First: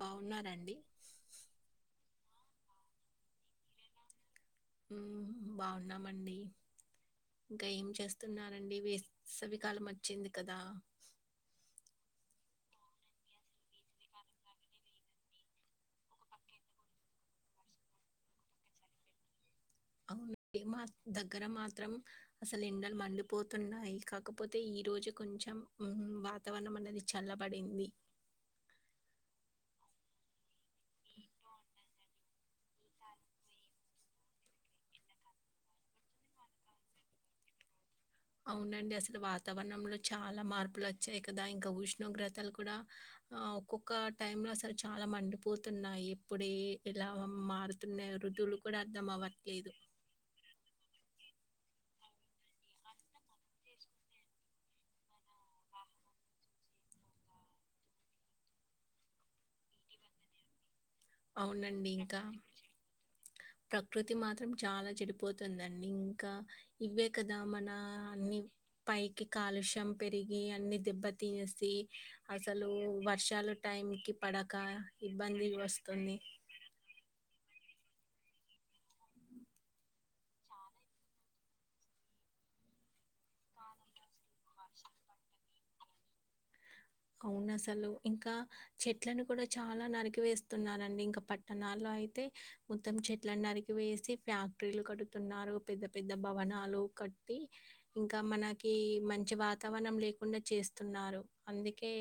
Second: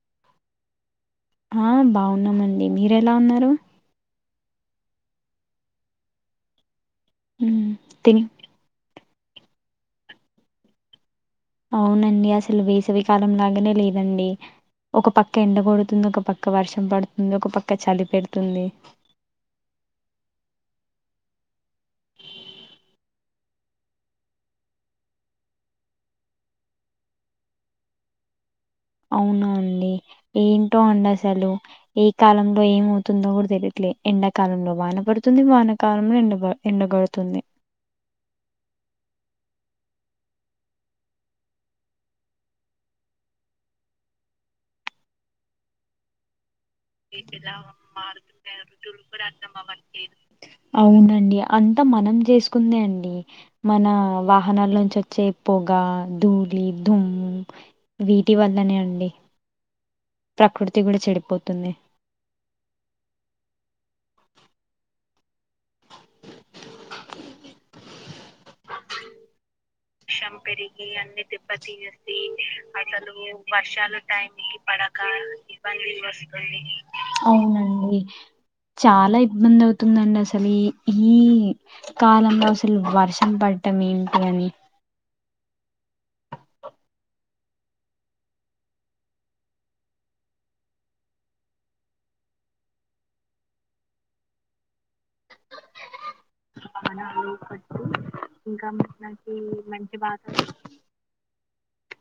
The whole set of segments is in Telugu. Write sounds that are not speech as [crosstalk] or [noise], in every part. బాగున్నారంండి ఉన్నామండి మీర ఎలా ఉన్నారు బాగున్నామండి ఇంకా హ్మ్ ఏం తిని చేస్తున్నారంండి వే సవిికాలం వచ్చింది కదా అవునండి అసలు వేసవికాలం లాగానే లేదండి ఒక పక్క ఎండ కొడుతుంది ఒక పక్క వర్షం పడుతుంది ఒక పక్క చలి పెడుతుంది అవునండి. దగ్గర మాత్రం అసలు ఇండలు మండిపోతున్నాయి కాకపోతే ఈ రోజు కొంచెం కొంచం వాతావరణం అనేది చల్లబడింది అవున అండి ఏంటో అండి అసలు ఏ కాలంలో ఏమవుతుందో కూడా తెలుయదు ఎండాకాలంలో వాన పడుతుంది వానకాలంలో ఎండ ఎండగడుతుంది అవునండి అసలు వాతావరణంలో చాలా మార్పులు వచ్చాయి కదా ఇంకా ఉష్ణోగ్రతలు కూడా ఆ ఒక్కొక్క టైమ్ లో అసలు చాలా మండిపోతున్నాయి ఎప్పుడే లా మారుతు రఋలు కూడా అర్థం అవ్వ అవునండి అంతా మనం చేసుకుందే అండి మన వాహనాల నుంచి వచ్చే పొగ దూ దధుమ్ వీటి వల్లనే అండి ప్రకృతి కూడా చెడిపోతుంది అవునండి. ఇంకా ప్రకృతి మాత్రం చాలా చెడిపోతుందండి ఇంకా ఇవే కదా మన అన్ని పైకి కాలుష్యం షం పెరిగి అన్ని దెబ్బతీసి అసలు వర్షాలు టైం కి పడక ఇబ్బంది వస్ అవునండి చాలా ఇబ్బంది అవుతుందండి అసలు ఈ ఈ కాలంలో అసలు వర్షం పడ్ డం ఏంటి అని అవును అసలు ఇంకా చెట్లను కూడా చాలా నరికి వేస్తున్నారండి ఇంకా పట్టణాల్లో అయి తే మొత్తం చెట్లను నరికి వేసి ఫ్యాక్టరీలు కడుతున్నారు పెద్ద పెద్ పెద్ద భవనాలు కట్టి ఇంకా ఇంకా మనకి మంచి మనకి మంచి వాతావరణం లేకుండా చేస్తున్నారు నారు అందుకే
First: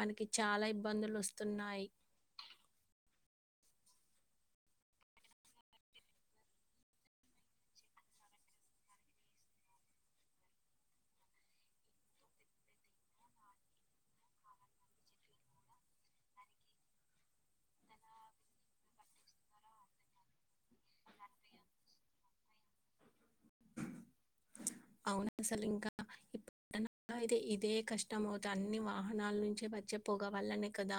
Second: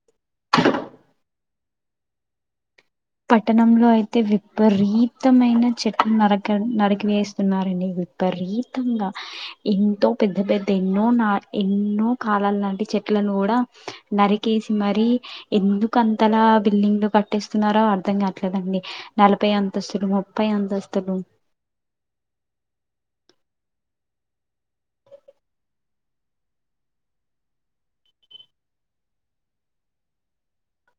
మనకి చాలా ఇబ్బందులు వస్తున్నాయి పట్టణంలో అయితే విపరీతమైన చెట్లు నరక నరికి వేస్తున్నారండి వి విపరీతంగా ఎంతో పెద్ద పెద్ద ఎన్నో నా ఎన్నో కాలాల నాటి చెట్ల కూడా నరికేసి మరి ఎందుకు అంతలా బిల్డింగ్లు కట్టేస్తున్నారు ఆ అర్ధం కాట్లేదండి నలభై అంతస్తులు ముప్పై అంతస్తులు అవును అసలు ఇంకా పట్టణాల్లో అయితే ఇదే కష్టం అవుత అన్ని వాహనాల నుంచి వచ్చే పొగ వల్లనే కదా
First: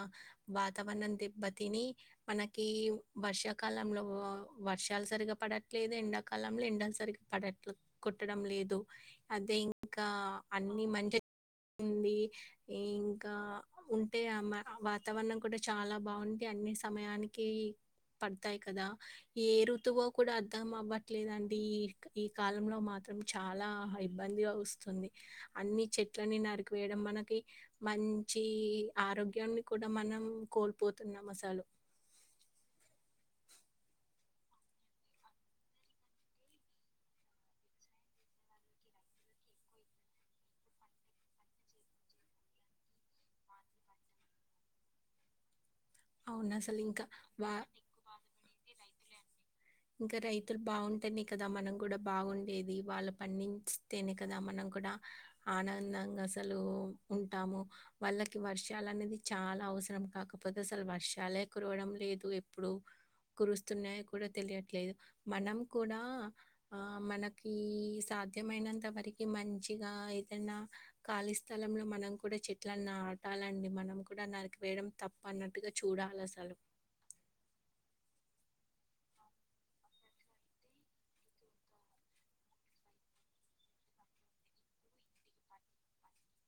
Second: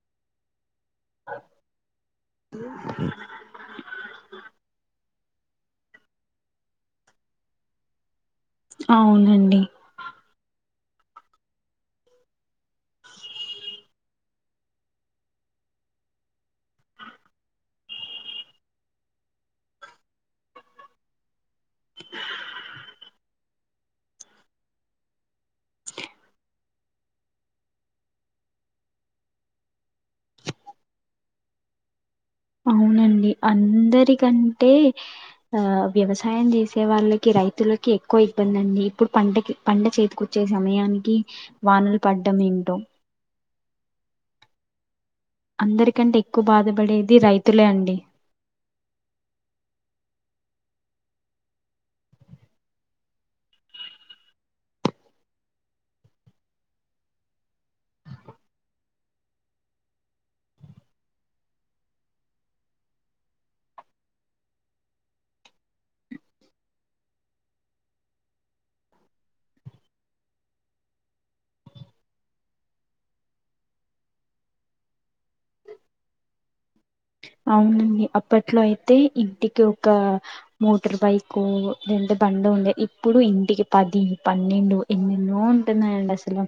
బ వాతావరణం దెబ్బతిని మనకి వర్షాకాలంలో వర్షాలు సరిగా పడట్లేదు ఎండాకాలంలో ఎండల్ సరిగా పడట్ల కొట్టడం లే దు అదే అవునండి ఇంకా అన్ని మంచి ఉంది ఇంకా ఉంటే ఆ వాతావరణం కూడా చాలా బాగుంది అ అన్ని సమయానికీ పడతాయి కదా ఏ ఋతువో కూడా అర్థం అవ్వట్లేదండి ఈ ఈ కాలంలో మాత్రం చాలా ఇబ్బందిగా వస్తుంది అన్ని చెట్లని నరికివేయడం మనకి మన్ చి ఆరోగ్యాన్ని కూడా మనం కోల్పోతున్నాం అసలు అవునండి అందరికం టే ఆ వ్యవసాయం చేసే వాళ్ళకి రైతులకి ఎక్కువ ఇబ్బంది అండి ఇప్పుడు పంటకి పంట చేతికొచ్చే సమయానికి వానలు పడ్డం ఏంటో అందరికంటే ఎక్కువ అవును అసలు ఇంకా బాధపడేది వా రైతులే అండి తనూ బాగుంటేనే కదా మనం కూడా బాగుండేది వాళ్ళు పండిస్తేనే కదా మనం కూడా ఆనందంగా అసలు ఉంటాము వాళ్ళకి వర్షాలు అనేది చాలా అవసరం కాకపోతే అసలు వర్షాలే కురవడం లేదు ఎప్పుడు కురుస్తున్నాయో కూడా తెలియట్లేదు మనం కూడా ఆ మనకి స సాధ్యమైనంత వరకి మంచిగా ఏదన్నా ఖాళీ స్థలంలో మనం కూడా చెట్లని న్నా టాలండి మనం కూడా నరికి వేయడం తప్పు అన్నట్టుగా చూడాలి అసలు ఇప్పట్లో అయితే ఇంటికి ఒక మోటార్ బైక్ లేదంటే బండి ఉండే ఇప్పుడు ఇంటికి పది పన్నెండు ఎన్నెన్నో ఉంటున్నాయండి అసలు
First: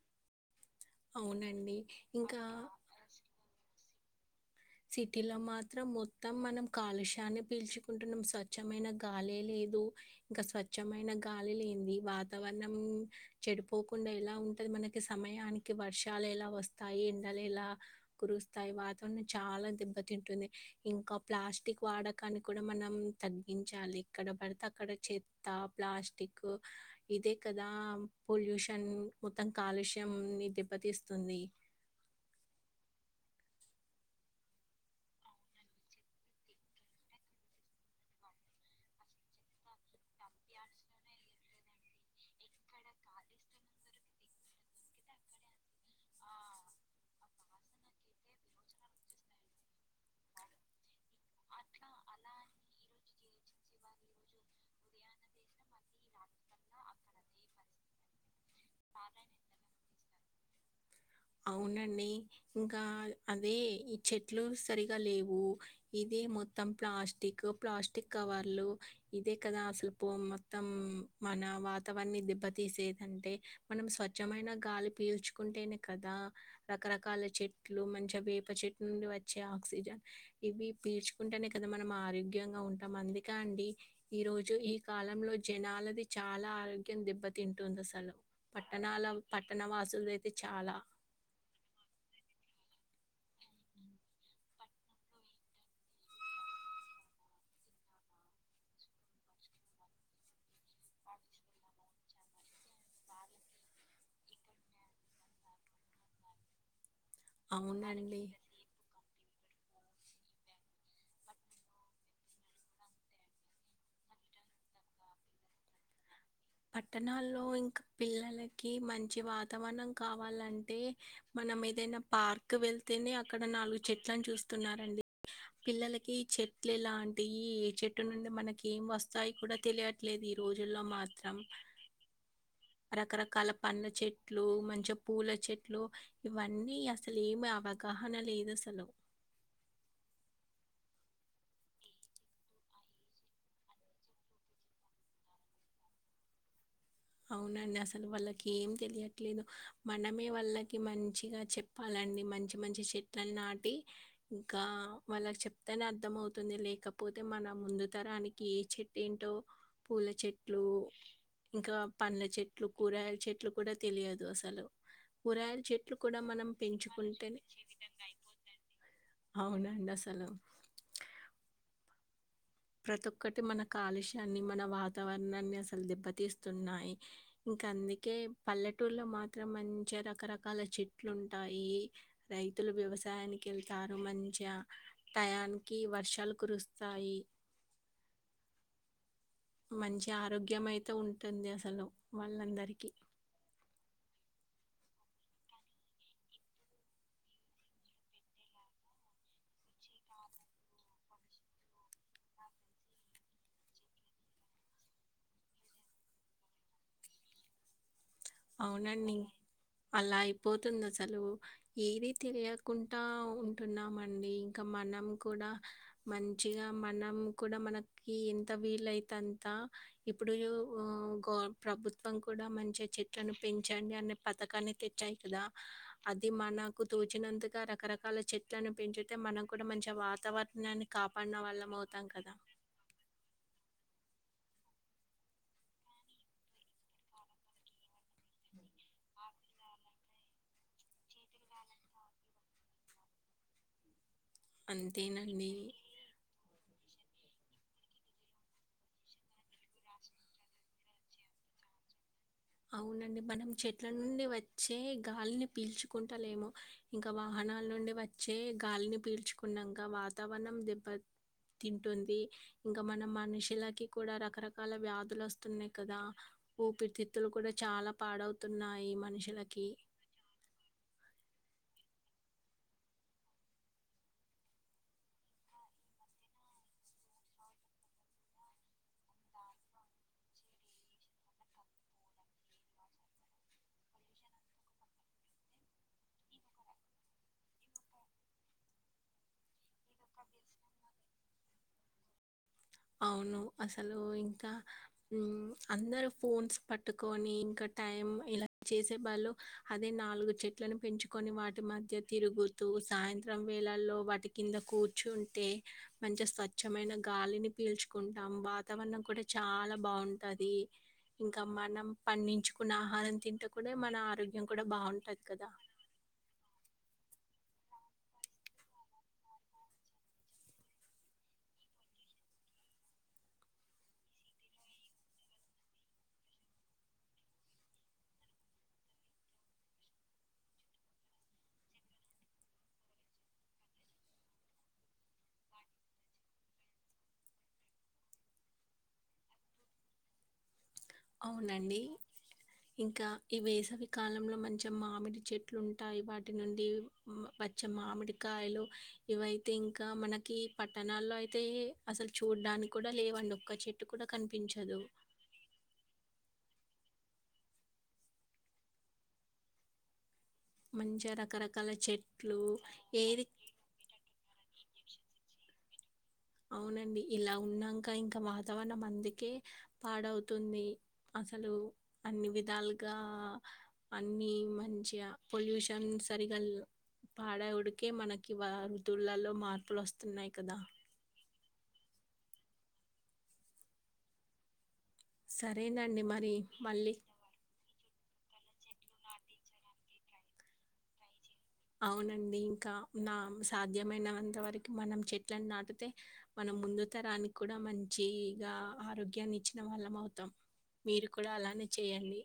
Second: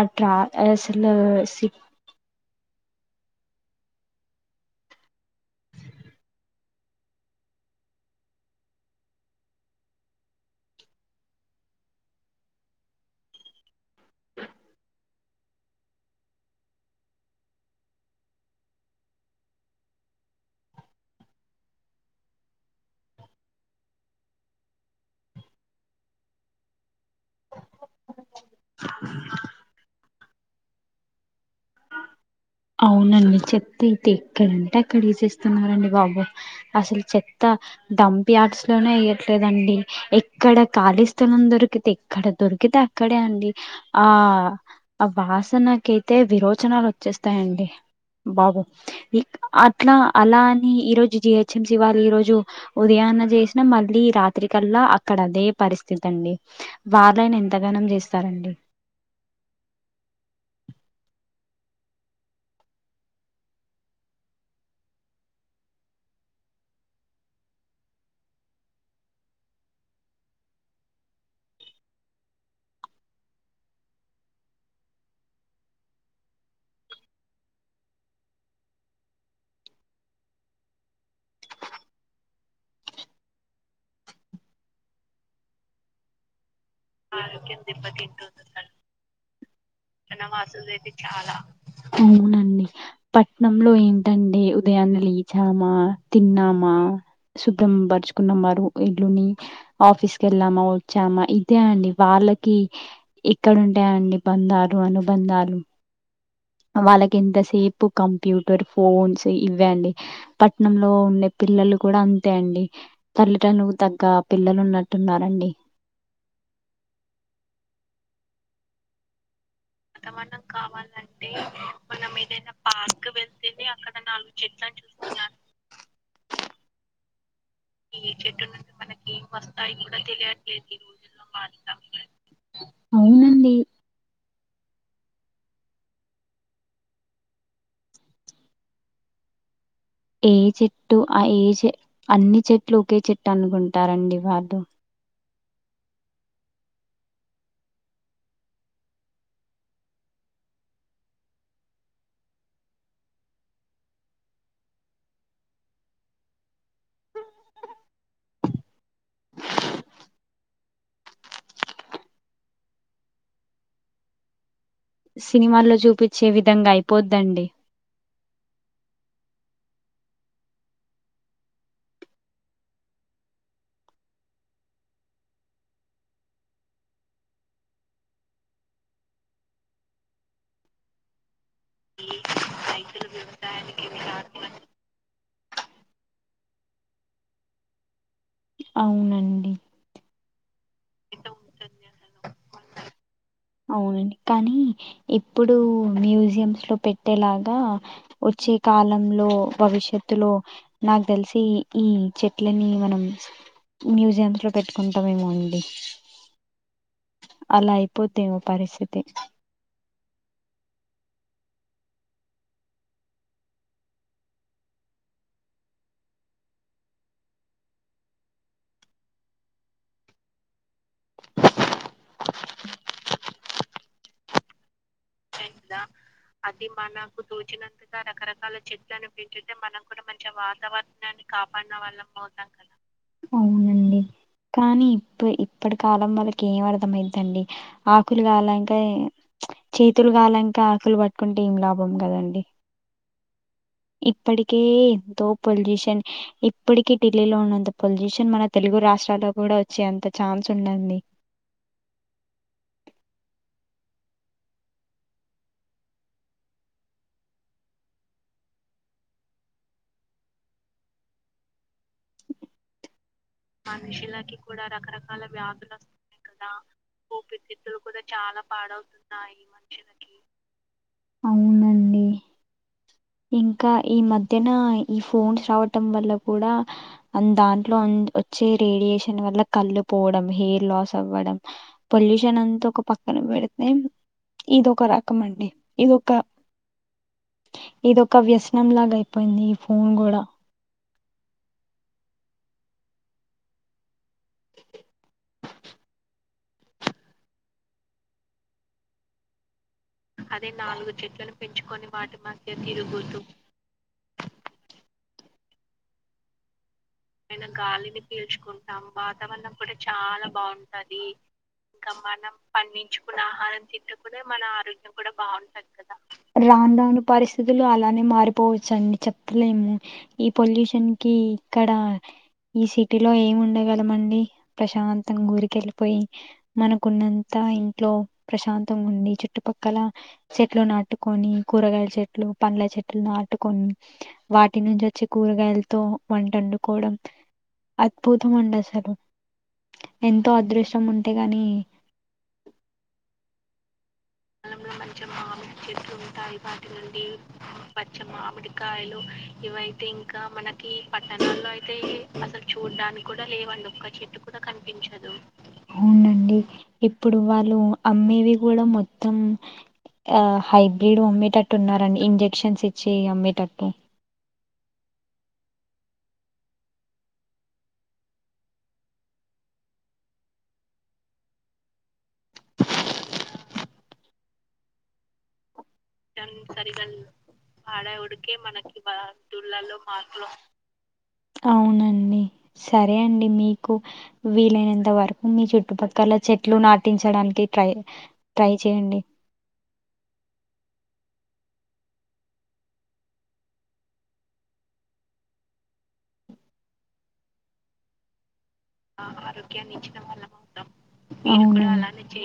అట్లా అవునండి ఇంకా సిటీ లో మాత్రం మొత్తం మనం కాలుష్యాన్నే పీల్చుకుంటున్నాం స్వచ్ఛమైన గాలే లే దు ఇంక స్వచ్ఛమైన గాలి లేంది వాతావరణం చెడిపోకుండా ఎలా ఉంట మనకి సమయానికి వర్షాలు ఎలా వస్తాయి ఎండలు ఎలా కురుస్తాయి వాతావరణం చాలా దెబ్బతింటుంది ఇంకా ప్లాస్టిక్ వాడకాన్ని కూడా మనం తగ్గించాలి ఇక్కడ ఎక్కడ పడితే అక్కడ చెత్త ప్లాస్టిక్ ఇదే కదా పొల్యూషన్ మొత్తం కాలుష్యం [unintelligible] తిస్తుంది అవునండి చెత్త అయితే ఎక్కడంటే అక్కడ ఏసేస్తున్నారండి బాబు అసలు చెత్త డంప్ యార్డ్స్ లోనే వేయట్లేదండి ఎక్కడ ఖాళీ స్థలం దొరికితే ఎక్కడ దొ అకతే అక్కడే అండి ఆ వాసనకయితే విరోచనాలు వచ్చేస్త్ తండి బాబు వి అ ఇట్లా అలా అని ఈ రోజు జిహెచ్ఎంసి వాళ్ళు ఈ రోజు ఉదయాన్నే చేసినా మళ్ళీ రా రాత్రికల్లా అక్కడ అదే పరిస్థితి తిటండి వాళ్ళైనా ఎంత గనం చేస్తారండి అవునండి ఇంకా అదే ఈ చెట్లు సరిగా లేవు ఇదే మొత్తం ప్లాస్టిక్ ప్లాస్టిక్ కవర్లు ఇదే కదా అసలు పో మొ మొత్తం మన వాతావరణన్ని దిబ్బతీసేదంటే మనం స్వచ్ఛమైన గాలి పీల్చుకుం అంటే కదా రకరకాల చెట్లు మంచి వేప చెట్టు నుండి వచ్చే ఆక్సిజన్ ఇవి పీల్చుకుంటేనే కదా మనం ఆరోగ్యంగా ఉంటాం అందుక అండి ఈ రోజు ఈ కాలంలో జనాలది చాలా ఆరోగ్యం దెబ్బతింటుంది అసలు పట్టణాల పట్టణ వాసుల వాసులు అయితే చాలా అవునండి పట్నంలో ఏంటంటే ఉదయాన్న లేలీచామా తిన్నామా సుబ్రంబర్ చచుకున్నా వారు ఇల్లుని ఆఫీస్ క వెళ్ళామా వచ్చామా ఇదే అండి వాళ్ళకి ఇక్కడంటాయంండి బందారు అని బంధాలు వాళ్ళకి ఎంతసేపు అవునండి కంప్యూటర్ ఫోన్స్ ఇవ్వండి పట్ణంలో ఉండే పిల్లలు కూడా అంతే అండి పల్లెటలు తగ్గ పిల్లలు ఉన్నట్టు ున్నారండి పట్టణాల్లో ఇంకా పిల్లలకి మంచి వా వాతవరనం మనం కావాలంటే కావాలంటే మనం ఏదైనా మనం ఏదైనా పార్క్ పార్క్ వెళ్తేనే అక్కడ వెళ్ళి నాలుగు అక్కడ చెట్లలను నాలుగు చూస్త స్తున్నారండి చూడడానికి పిల్లలకి చెట్లు ఎలా అంటి ఈ ఏ చెట్టు నుండి మనకి ఏం వస్తాయి కూడా తెలియట్లేదు ఈ రోజు లో మాత్రం వాళ్ళ. రకరకాల అవునండి పండ్ల చెట్టు చెట్లు మంచి పూల చెట్లు ఇవన్నీ అసలు ఏమి అవగాహన లేదు అసలు ఏ చెట్టు ఏ చె అన్ని చెట్లు ఒకే చెట్టు అనుకుంటారండి వాారు అవునండి అసలు వాళ్ళకి ఏం తెలియట్లేదు మనమే వాళ్ళకి మంచిగా చెప్పాలని మంచి మంచి చెట్ని నాటి ఇంకా వాళ్ళకి చెప్తేనే అర్థం అవుతుంది లేకపో క పోతే మన ముందు తరానికి ఏ చెట్టు ఏంటో పూల చెట్లు ఇంకా పండ్ల చెట్లు కూరయల చెట్లు కూడా తెలియదు అసలు కూరగాయల సినిమాల్లో చెట్లు కూడా చూపించే విధంగా అయిపోద్దండి అవునాడా సలం ప్రతి ఒక్కటి మన కాలుష్యాన్ని మన వాతావరణాన్ని అసలు దెబ్బతీస్తున్నాయి ఇంకా అందుకే పల్లెటూరులో మాత్రం మంచి రకరకాల చెట్లు ఉంటాయి రై వ్యక్తులు వ్యవసాయానికి వెళ్తారు మంచి టయానికి వర్షాలు కురుస్తాయి అవునండి మంచి ఆరోగ్యం అయితే ఉంటుంది అసలు వాళ్ళందరికీ కానీ ఎప్పుడు మ లో పెట్టేలా వచ్చ కాలంలో భవిష్యత్తులో నాకు తెలిసి ఈ చెట్లని మనం మ్యూజియమ్స్ లో పెట్టుకుంటామేమో అండి అలా అయిపోతే అవునండి అలా అయిపోతుంది అసలు ఏది తెలియకుండా ఉంటున్నామ అండి ఇంకా మనం కూడా మంచి ఖ మనం కూడా మనకి ఎంత వీలుయి అంత ఇప్పుడు గ ప్రభుత్వం కూడా మంచి చెట్లను పెంచండి అనే పథకాన్ని తెట్టాయి ా అది మనకు తోచినంతగా రకరకాల చెట్లను పెంచుతే మనం కూడా మంచిగా వా వాతావరణాన్ని కాపాడన వాళ్ళ అవుతాం కదా అవునండి కానీ ఇప్పు ఇప్పటి కాలం వాళ్ళకి ఏం అర్థమయితుండి ఆకులు కాలక చేతులు కాలాంక ఆకులు పట్టుకుంటే ఏం లాభం కదండి ఇప్పటికే ఎంతో అంతేనండి. పొల్యూషన్ ఇప్పటికి ఢిల్లీలో ఉన్నంత పొజిషన్ మన తెలుగు రాష్ట్రాల్లో కూడా వచ్చేంత ఛాన్స్ ఉన్నంది అవునండి మనం చెట్ల నుండి వచ్చే గాలిని పీల్చుకుంటలేేమో ఇంకా వాహనాల నుండి వచ్చే గాలిని పీల్చుకున్నాంగా వాతావరణం దెబ్బ తింటుంది ఇంకా మనం మట్ మనుషులకి కూడా రకరకాల వ్యాధులు వస్తున్నాయి్ కదా కదా ఊపిరితి త్తులు కూడా అవి చాలా కూడా చాలా పాడవుతున్నాయి మనుషులకి అవునండి ఇంకా ఈ మధ్యన ఈ ఫోన్స్ రావటం వల్ల కూడా దాంట్లో అమ్ వచ్చే రేడియేషన్ వల్ల కళ్ళు పోవడం హెయిర్ లాస్ అవ్వడం పొల్యూషన్ అంతా ఒక పక్ కన పెడితే ఇదోక రకం అండి ఇదొక ఇదొక వ్యసనం లాగైపోయింది ఈ ఫోన్ కూడా అవును అసలు ఇంకా అందరు మ్ ఫోన్స్ పట్టుకొని ఇంకా టైం ఇలా చేసే వాళ్ళు అదే నాలుగు చెట్లను పెంచుకొని వాటి మధ్య తిరుగుతూ సాయంత్రం వేళల్లో వాటి కింద కూర్ ర్చుంటే మంచిగ స్వచ్ఛమైన గాలిని పీల్చుకుంటాం వాతావరణం కూడా చాలా బాగుంటది ఇంకా మనం పండించు పండించుకున్న ఆహారం తింటుంటే మన ఆరోగ్యం కూడా బాగుంటుంది కదా రాను రాన్ పరిస్థితులు అలానే మారిపోవచ్చు అండి చెప్పలేము ఈ పొల్యూషన్ కి ఇక్కడ ఈ సిటీలో ఎం ఉండగలమండి ప్రశాంతం ఊరికెళ్ళిపోయి మనకున్నంత ఇంట్లో ప్రశాంతంగా ఉండి చుట్టుపక్కల చెట్లు నాటుకొని కూరగాయల చెట్లు ప ంల చెట్లు నాటుకోని వాటి నుంచి వచ్చి కూరగాయలతో వంట వండు కోవడం అద్భుతం ఉండి అసలు ఎంతో అదృష్ట అవునండి ఇంకా ఇవే కాలంలో మంచిగా మామిడి చెట్లు ఉంటాయ్ వాటి నుండి పచ్చ మామిడికాయలు ఇవైతే ఇంకా మనకి పట్టణాల్లో అయితే అసలు చూడ్డానికి కూడా లేవండి ఒక చెట్టు కూడా కనిపించదు అవునం డి ఇప్పుడు వాళ్ళు అమ్మేవి కూడా మొత్తం ఆ హైబ్రిడ్ మంచిగా అమ్మేటట్టు రకరకాల ఉన్నారండి చెట్లు ఇంజెక్షన్స్ ఇచ్చే ఏది అమ్మేటట్టు అవునండి ఇలా ఉనంక ఇంకా వాతావరణం అందుకే పాడవుతుంది అన్ అసలు అన్ని విధాలుగా అన్ని మంచిగ పొల్యూష న్ సరిగా పాడవుడికే మనకి వ ఋతువులలో మార్పులోస్తున్నాయ్ కదా అవునండి సరే అండి మీకు వీలైనంత వ కొన్ని సరేనండి చుట్టుపక్కల మరి చెట్లు మళ్ళీ నాటించడానికి ట్రై ట్రై చెయండి అవునండి ఇంకా నా సాధ్యమైనంత వరకు మనం చెట్లను నాటితే మనం ముందు తరానికి కూడా మంచి గ ఆరోగ్యాన్ని ఇచ్చిన వాళ్ళం అవుతాం మీరు కూడా అలానే చేయండి అవునండి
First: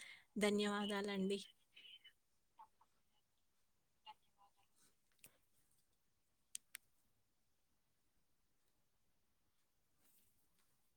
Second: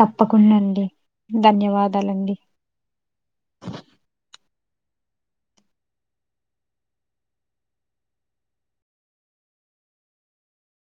తప్పకుండా అండి ధన్యవాదాలండి ధన్యవాదాలండి